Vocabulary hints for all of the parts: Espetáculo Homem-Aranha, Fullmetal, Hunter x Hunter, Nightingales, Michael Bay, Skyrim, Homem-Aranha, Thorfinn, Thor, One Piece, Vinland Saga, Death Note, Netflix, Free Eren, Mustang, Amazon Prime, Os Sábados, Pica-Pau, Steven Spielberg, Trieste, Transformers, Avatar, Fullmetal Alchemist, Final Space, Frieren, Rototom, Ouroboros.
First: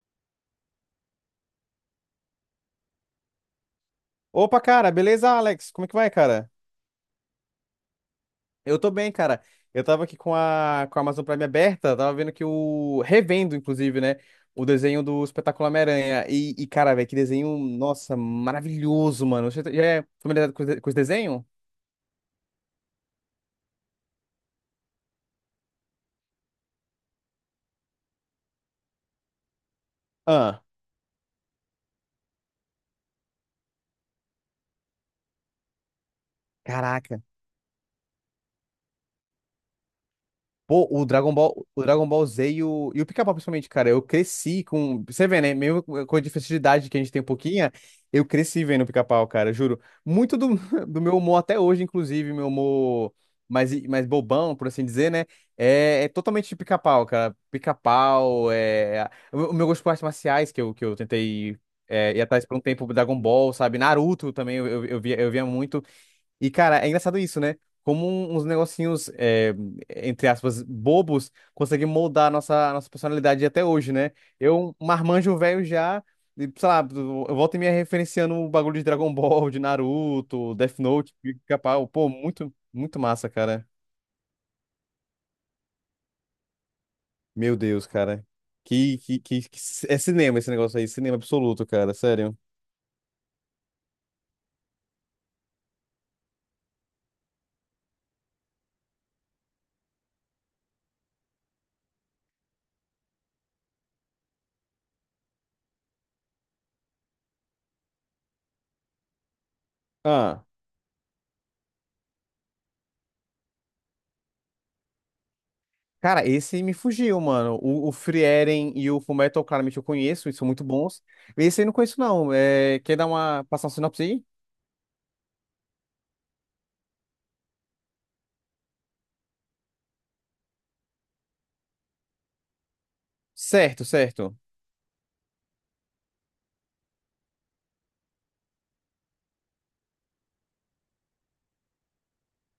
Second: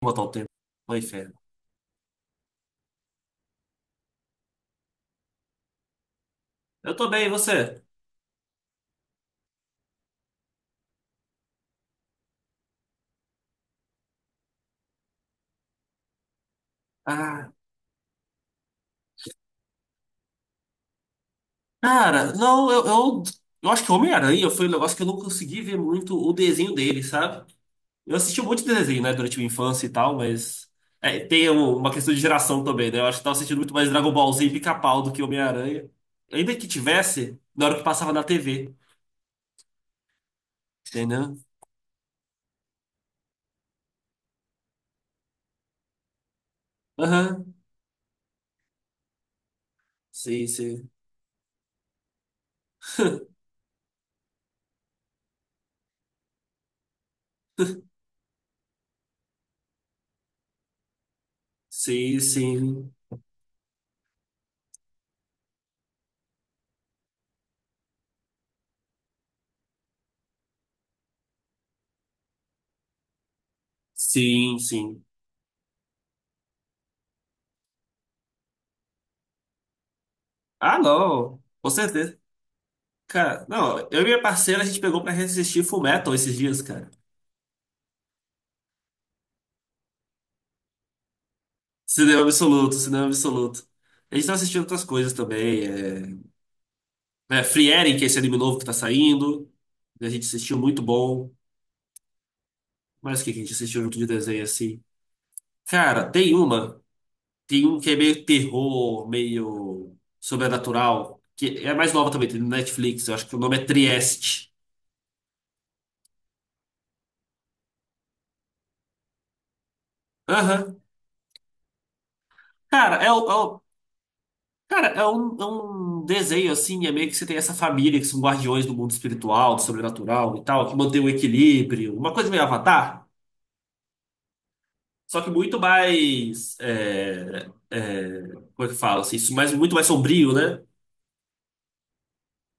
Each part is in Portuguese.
Vou botar o tempo. Oi, inferno. Opa, cara, beleza, Alex? Como é que vai, cara? Eu tô bem, e você? Eu tô bem, cara. Eu tava aqui com a Amazon Prime aberta, tava vendo que o. revendo, inclusive, né? O desenho do Espetáculo Homem-Aranha. E, cara, velho, que Ah, desenho, nossa, maravilhoso, mano. Você já é familiarizado com com esse desenho? cara, não, eu acho que Homem-Aranha foi um negócio que eu não consegui ver muito o desenho dele, sabe? Eu assisti muito desenho, né, durante minha infância e tal, Ah, mas é, tem uma questão de geração também, né? Eu acho que tava assistindo muito mais Dragon Ball Z e Pica-Pau do que Homem-Aranha. Ainda que caraca. tivesse, na hora que passava na TV, Pô, entendeu? O Dragon Ball Z e o Pica-Pau, principalmente, cara, eu cresci com. Você vê, né? Mesmo com a diferença de idade que a gente tem um Aham, pouquinho, eu cresci vendo o Pica-Pau, cara, juro. Muito sim, do, sim. do meu humor até hoje, inclusive, meu humor mais bobão, por assim dizer, né? É, totalmente de Pica-Pau, cara. Pica-Pau, é. O, meu gosto por artes marciais, que eu tentei Sim, ir atrás por um tempo, sim. Dragon Ball, sabe? Naruto também, eu via muito. E, cara, é engraçado isso, né? Como uns negocinhos, entre aspas, bobos, conseguem moldar a nossa personalidade até hoje, né? Sim, Eu, um sim. marmanjo velho já, e, sei lá, eu volto e me referenciando o bagulho de Dragon Ball, de Naruto, Ah, Death Note, não. Com pica-pau. Pô, certeza. muito, muito massa, Cara, cara. não, eu e minha parceira a gente pegou pra assistir Fullmetal esses dias, cara. Meu Deus, cara. Que, que, que, que- É cinema esse negócio aí, cinema absoluto, cara, Cinema sério. absoluto, cinema absoluto. A gente tá assistindo outras coisas também. É, Free Eren, que é esse anime novo que tá saindo. Né, a gente assistiu, muito bom. Mas o que que a gente assistiu junto de desenho assim? Cara, tem uma. Tem um que é meio terror, meio Ah. sobrenatural. Que é mais nova também, tem no Netflix. Eu acho que o nome é Trieste. Cara, esse me fugiu, mano. O Frieren e o Fullmetal, claramente eu conheço, eles são muito Aham. bons. Esse aí eu não conheço, não. É, quer Cara, é, o- é, passar uma sinopse aí? Cara, é um desenho assim, é meio que você tem essa família que são guardiões do mundo espiritual, do sobrenatural e tal, que mantém o equilíbrio, uma coisa meio Avatar, Certo, certo. só que muito mais, como é que fala assim, isso mais, muito mais sombrio, né?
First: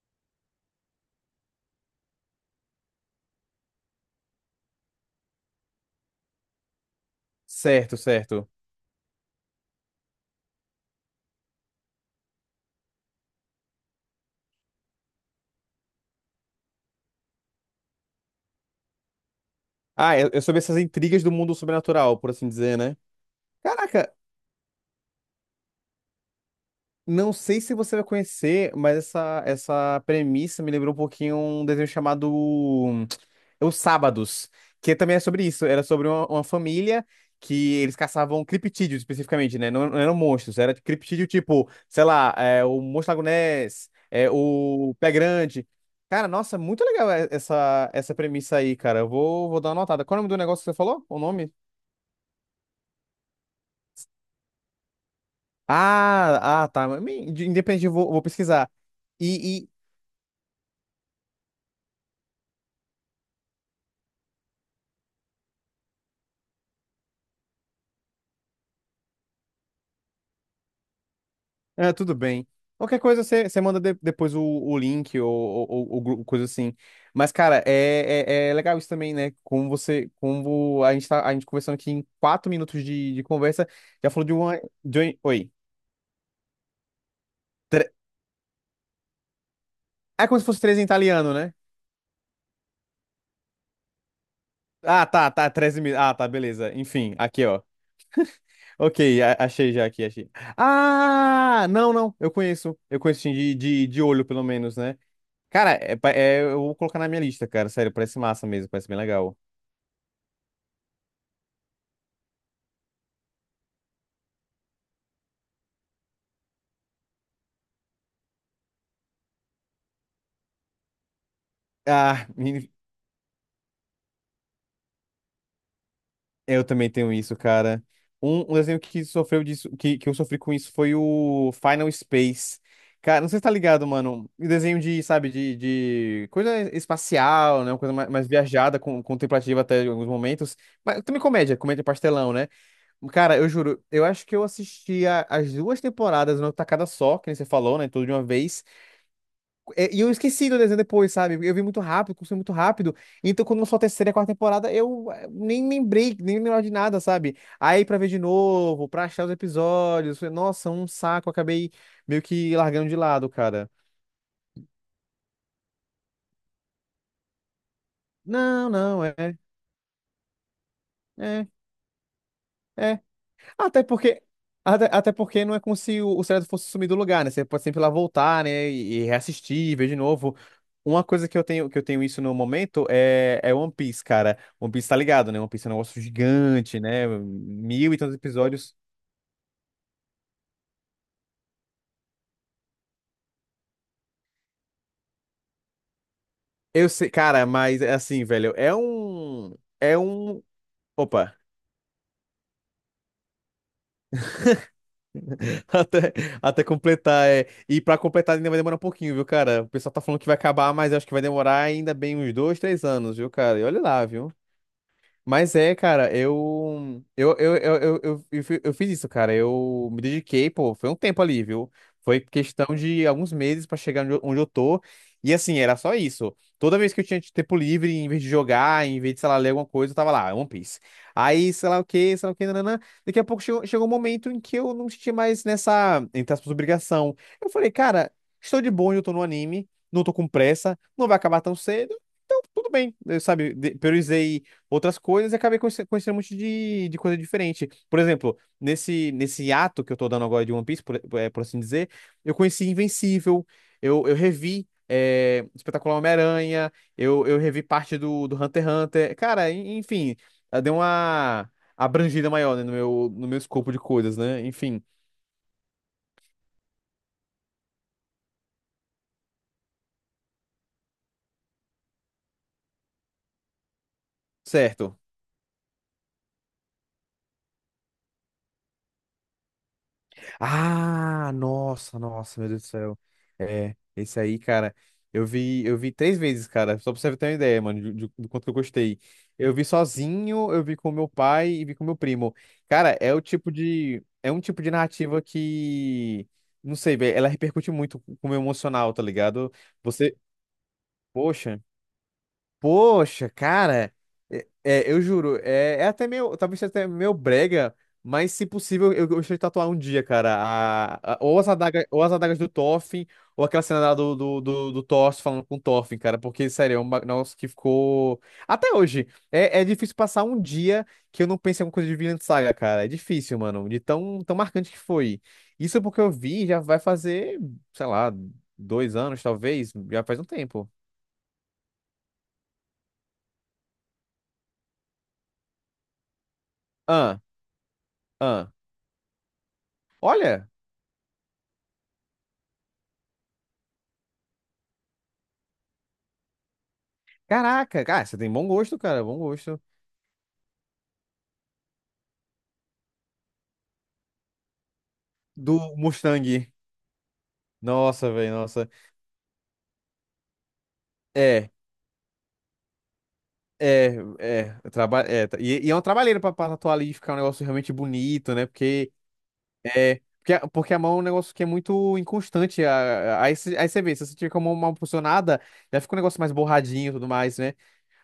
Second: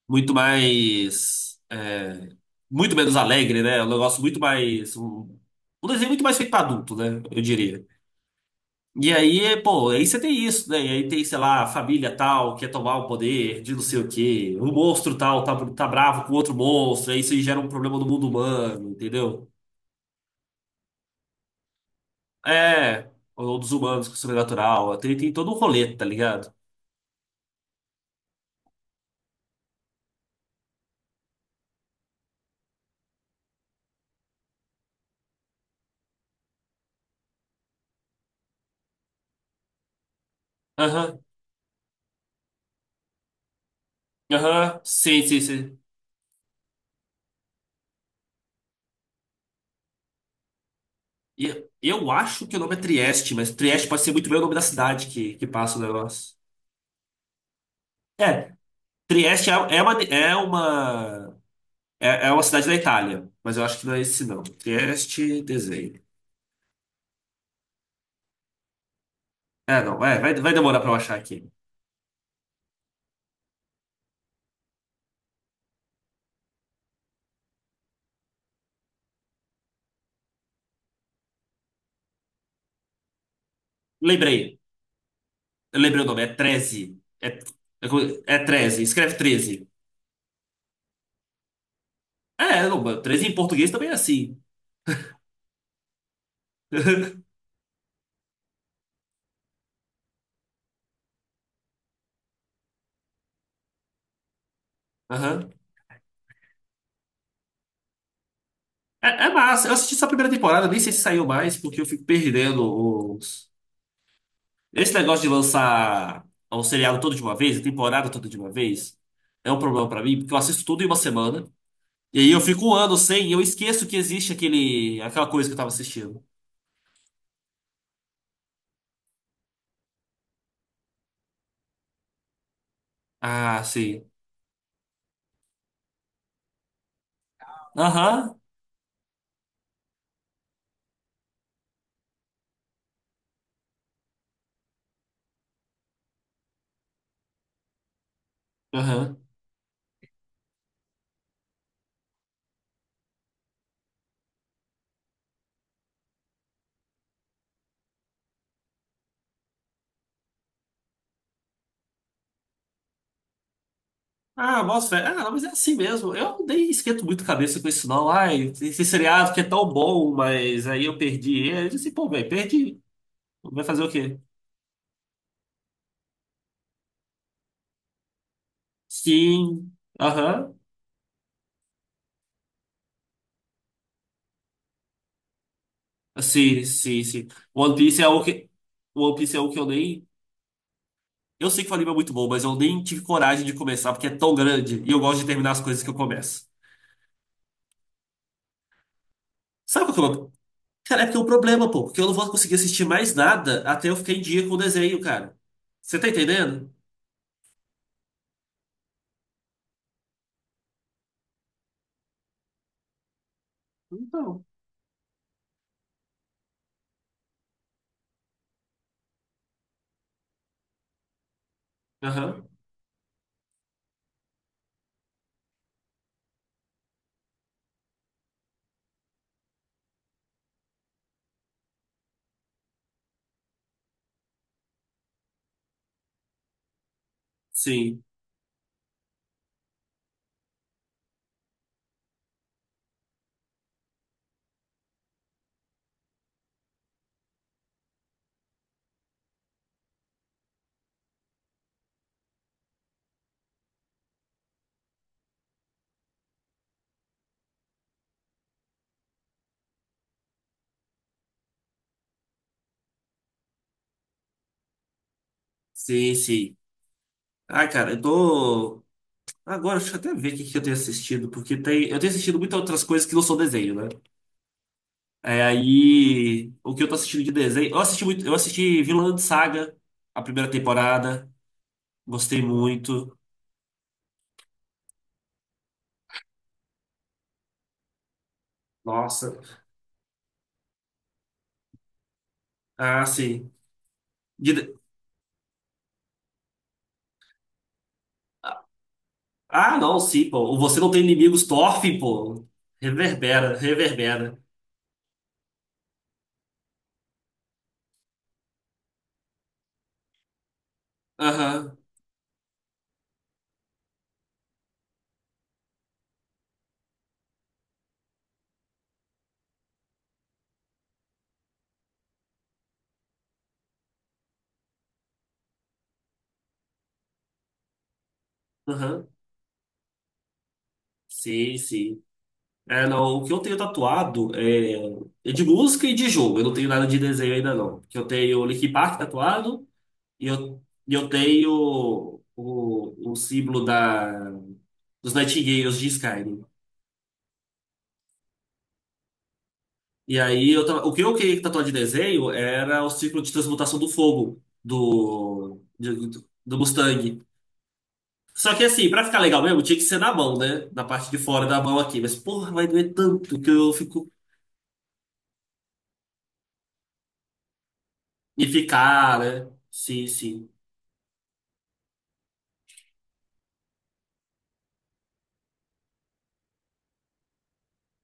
Muito mais, é, muito menos alegre, né? É um negócio muito mais, um desenho muito mais feito pra adulto, né? Eu diria. Certo, certo. E aí, pô, aí você tem isso, né? E aí tem, sei lá, a família tal quer tomar o poder de não sei o quê. O monstro tal tá bravo com outro monstro. Aí isso aí gera um problema no mundo humano, entendeu? Ah, é sobre essas intrigas do mundo sobrenatural, por assim dizer, né? É, ou dos humanos Caraca, com o sobrenatural. Tem todo um rolê, tá ligado? não sei se você vai conhecer, mas essa premissa me lembrou um pouquinho um desenho chamado Os Sábados, que também é sobre isso. Era sobre uma família que eles caçavam criptídeos especificamente, né? Não, não eram monstros, era Aham, criptídeo tipo, sei lá, o Monstro Lago Ness, aham, o Pé sim, sim, Grande. sim. Cara, nossa, muito legal essa premissa aí, cara. Eu vou dar uma notada. Qual é o nome do negócio que você falou? O nome? E eu acho que o nome é Trieste, mas Trieste pode ser muito bem o nome da cidade que passa o negócio. Ah, ah, tá. Mas, independente, eu vou É, pesquisar. Trieste E, é uma cidade da Itália, mas eu acho que não é esse não. Trieste, desenho. Ah, não, vai demorar pra eu achar aqui. Tudo bem. Qualquer coisa você manda depois o link ou coisa assim. Mas, cara, é legal isso também, né? Como a gente conversando aqui em 4 minutos de conversa, já falou de Lembrei, uma, de um- oi. eu lembrei o nome, é treze. É, Tre- é 13, escreve 13. É como se fosse três em italiano, né? É, não, 13 em português também é assim. Ah, tá, tá, 13 mil. Ah, tá, beleza. Enfim, aqui, ó. Ok, achei já aqui, achei. Ah, não, não, eu conheço. Eu conheço sim, de olho, pelo menos, né? Aham. Cara, eu vou colocar na minha lista, cara. Sério, parece massa mesmo, parece bem É, é legal. massa, eu assisti só a primeira temporada, nem sei se saiu mais, porque eu fico perdendo os... Esse negócio de lançar um seriado todo de uma vez, a temporada toda de uma vez, é um problema pra mim, porque eu assisto tudo em uma semana, e Ah, aí eu fico um ano sem, e eu esqueço que existe aquele, aquela coisa que eu tava assistindo. eu também tenho isso, cara. Um desenho que sofreu disso, que eu sofri com isso foi o Final Space. Cara, não sei se tá Ah, ligado, sim. mano. Um desenho de, sabe, de coisa espacial, né? Uma coisa mais Aham, viajada, contemplativa até em alguns momentos. Mas também comédia, comédia pastelão, né? Cara, eu juro, eu acho que eu assisti as duas temporadas numa tacada só, que nem você falou, né? Tudo de uma vez. aham. E eu esqueci do desenho depois, sabe? Eu vi muito rápido, consumi muito rápido. Então, quando lançou a terceira e a quarta temporada, nem lembrei, nem lembrava de nada, sabe? Aí, pra ver de novo, pra achar os episódios, foi, nossa, um saco, acabei meio que largando de lado, cara. Ah, nossa, é, ah, mas é assim mesmo. Eu nem esquento muito a cabeça com isso, não. Ai, Não, esse não, seriado é. que é tão bom, mas aí eu É, perdi ele. Eu disse, pô, velho, perdi. é. Vai fazer Até o quê? porque, até porque não é como se o seriado fosse sumir do lugar, né? Você pode sempre ir lá voltar, né? E, Sim, reassistir, ver de novo. aham. Uma coisa que eu tenho isso no momento é One Piece, cara. One Piece tá ligado, né? One Piece é um negócio Sim, gigante, sim, né? sim. One Mil e Piece é tantos o que. episódios. One Piece é o que eu nem. Eu sei que o anime é muito bom, mas eu nem tive coragem de começar, porque é tão grande e eu gosto de terminar as coisas que eu começo. Eu sei, cara, mas é assim, velho, é um. Sabe É qual que é o. um. Cara, é porque é um Opa, problema, pô, porque eu não vou conseguir assistir mais nada até eu ficar em dia com o desenho, cara. Você tá até, até entendendo? completar, é. E pra completar ainda vai demorar um pouquinho, viu, cara? O pessoal tá falando que vai acabar, mas eu acho que vai demorar ainda bem uns 2, 3 anos, viu, cara? E olha lá, viu? Então. Mas é, cara, eu fiz isso, cara. Eu me dediquei, pô, foi um tempo ali, viu? Foi Aham. questão de alguns meses pra chegar onde eu tô. E assim, era só isso. Toda vez que eu tinha tempo livre, em vez de jogar, em vez de, sei lá, ler alguma coisa, eu tava lá, One Piece. Aí, sei lá o quê, sei lá o quê, nananã. Daqui a pouco chegou um momento em que eu não senti mais nessa, entre aspas, obrigação. Eu falei, Sim. cara, estou de bom eu tô no anime, não tô com pressa, não vai acabar tão cedo. Então, tudo bem, eu, sabe, priorizei outras coisas e acabei conhecendo um monte de coisa diferente. Por exemplo, nesse ato que eu tô dando agora de One Piece, por assim dizer, eu conheci Invencível, eu revi Espetacular Homem-Aranha, eu revi parte do Hunter x Hunter. Cara, enfim, deu uma abrangida maior, né, no meu escopo de coisas, né? Enfim, Sim, sim. Ah, cara, eu tô. Agora, deixa eu até ver o que que eu tenho assistido, porque tem... eu tenho assistido muitas outras coisas que não são desenho, né? certo. É, aí, o que eu tô assistindo de desenho. Eu assisti muito... eu assisti Vinland Saga, a primeira temporada. Ah, nossa, nossa, Gostei meu Deus do céu. muito. É, esse aí, cara, eu vi 3 vezes, cara, só pra você ter uma ideia, mano, do quanto que eu gostei. Nossa. Eu vi sozinho, eu vi com meu pai e vi com meu primo. Cara, Ah, sim. É um tipo de De- narrativa que, não sei, velho, ela repercute muito com o meu emocional, tá ligado? ah, não, Você, sim, pô. O você não tem inimigos, poxa. Thorfinn, pô. Poxa, Reverbera, cara, reverbera. Eu juro, é até meio, talvez seja até meio brega, mas se possível eu gostaria de tatuar um dia, cara, ou as Aham, adagas, ou as adagas do Thorfinn, ou aquela cena lá do Thor falando com o Thorfinn, cara, porque, sério, é um negócio que ficou... Até hoje, é difícil passar um dia que eu não pense em alguma coisa de Vinland Saga, cara, é difícil, mano, de tão, tão marcante que foi. Isso é porque eu vi, já vai fazer, sei lá, dois aham. anos, talvez, já faz um tempo. Sim, sim. É, não, o que eu tenho tatuado é, é de música e de jogo. Eu não tenho nada de Ah, desenho ainda, não. Porque eu tenho o ah. Linkin Park tatuado e Olha... eu tenho o símbolo da, dos Nightingales de Skyrim. Caraca, cara, você tem bom gosto, cara, bom gosto. E aí, o que eu queria tatuar de desenho era o ciclo de transmutação do fogo Do Mustang. do Mustang. Nossa, velho, Só que nossa. assim, pra ficar legal mesmo, tinha que ser na mão, né? Na parte de fora É, da mão aqui. Mas, porra, vai doer tanto que eu é, fico... é. Eu Traba é tá- E é uma trabalheira pra tatuar ali e ficar um negócio realmente bonito, né? E Porque ficar, né? é. Sim, Porque, a- sim, porque a mão é um negócio que é muito inconstante. Aí, você vê, se você tiver com a mão mal posicionada, já fica um negócio mais borradinho e tudo mais, né?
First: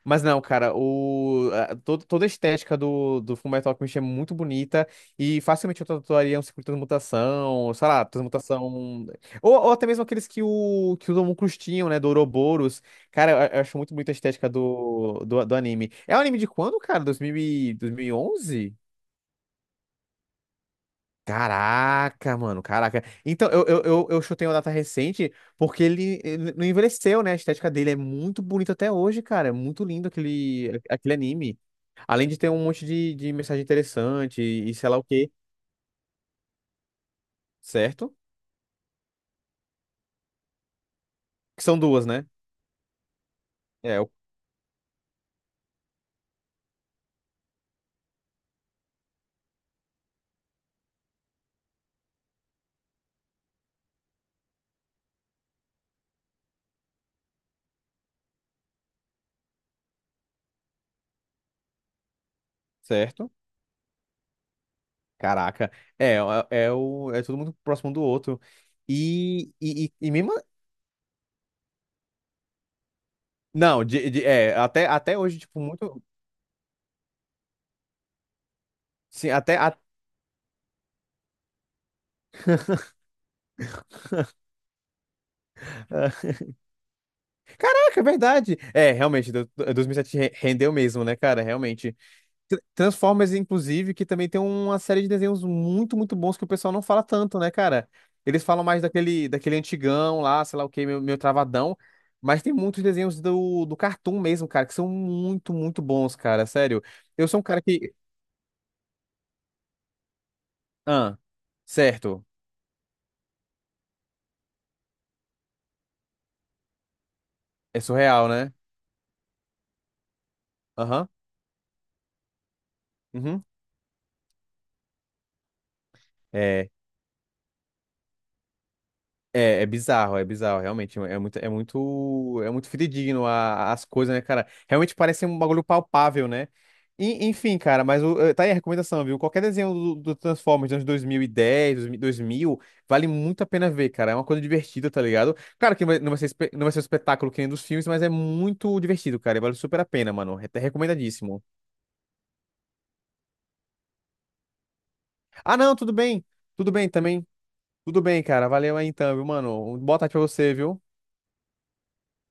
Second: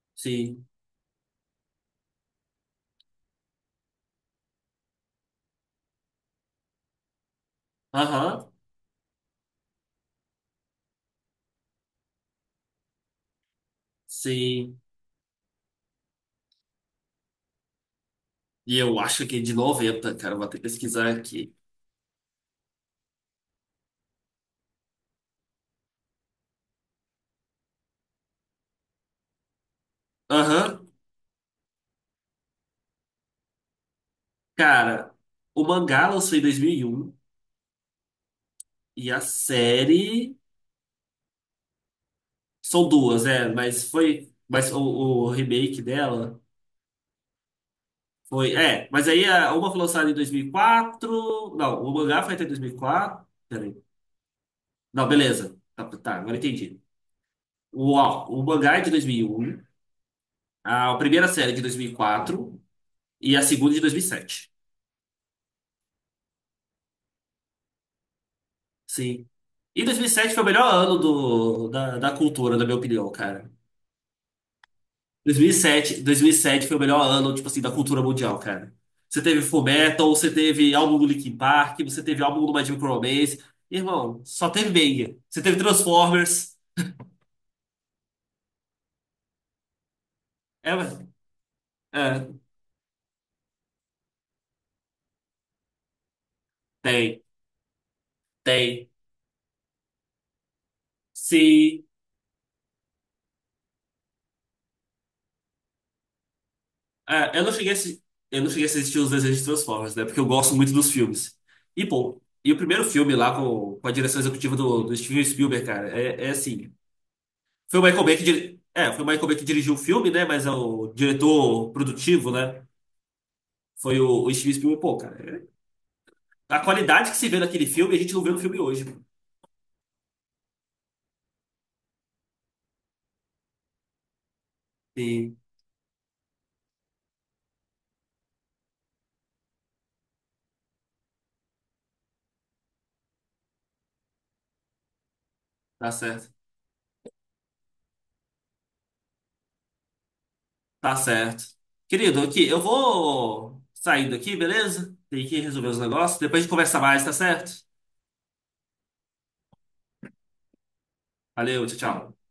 Mas não, sim. cara, toda a estética do Fullmetal Alchemist é muito bonita e facilmente eu tatuaria um ciclo de transmutação, sei lá, Aham, transmutação. Ou até mesmo aqueles que os homúnculos tinham, né, do Ouroboros. Cara, eu acho muito bonita a estética sim. do anime. É um anime de quando, cara? 2000, 2011. E eu acho que é de noventa, cara. Vou até pesquisar aqui. Caraca, mano, caraca. Então, eu chutei uma data recente porque ele não envelheceu, né? A estética dele é muito bonita até hoje, cara. É muito lindo aquele, Aham, aquele anime. Além de ter um monte de mensagem interessante e sei lá o cara. quê, O mangá lançou em dois mil e um certo? e a série. Que são duas, né? São duas, é, mas É, foi. Mas o remake dela foi. É, mas uma foi lançada em dois mil e quatro. Não, o mangá foi até 2004. Peraí. Não, beleza. Tá, tá, agora entendi. O mangá é de dois mil e um, a primeira série é de dois mil e quatro certo? e a segunda é de dois mil e sete. Caraca. É, é tudo muito próximo um do outro. Sim. E, E e, dois mil e, e e mesmo. sete foi o melhor ano da cultura, na minha opinião, cara. Não, até hoje, tipo, muito. Dois mil e sete foi o melhor ano, tipo assim, da cultura mundial, cara. Você Sim, teve até. Full Metal, você teve álbum do Linkin Park, você teve álbum do My Chemical Romance. Irmão, só teve banger. Você teve Transformers. Caraca, é verdade. É, realmente, 2007 rendeu É, mas- mesmo, né, cara? Realmente. é, Transformers, inclusive, que também tem uma série de desenhos muito, muito bons que o pessoal não fala tem, tanto, né, cara? Eles falam mais tem. daquele antigão lá, sei lá o que meu travadão. Sim. Mas tem muitos desenhos do Cartoon mesmo, cara, que são muito, muito bons, cara. Sério. Eu É, sou eu um não cara cheguei a, que. Eu não cheguei a assistir os desenhos de Transformers, né? Porque eu gosto muito dos Ah, filmes. E, pô, certo. e o primeiro filme lá com a direção executiva do Steven Spielberg, cara, é, é assim. Foi É o Michael Bay que surreal, né? diri... É, foi o Michael Bay que dirigiu o filme, né? Mas é o Aham. diretor produtivo, né? Uhum. Foi o Steven Spielberg. Pô, cara, é- a É, qualidade que se vê naquele filme, a gente não vê no filme hoje, mano. É, é bizarro, realmente. É muito, é muito, é muito fidedigno as coisas, né, cara? Realmente parece Sim, um bagulho palpável, né? Enfim, cara, mas tá aí a recomendação, viu? Qualquer desenho do Transformers dos anos 2010, vale muito a pena ver, cara. É uma coisa divertida, tá ligado? Claro que tá certo. Não vai ser um espetáculo que nem dos filmes, mas é muito divertido, cara. E vale super a pena, mano. É Tá certo. recomendadíssimo. Querido, aqui, eu vou saindo aqui, beleza? Tem que Ah, resolver não, os tudo negócios. bem. Depois a gente Tudo conversa bem mais, tá também. certo? Tudo bem, cara. Valeu aí então, viu, mano? Boa tarde pra você, viu? Valeu, tchau, tchau.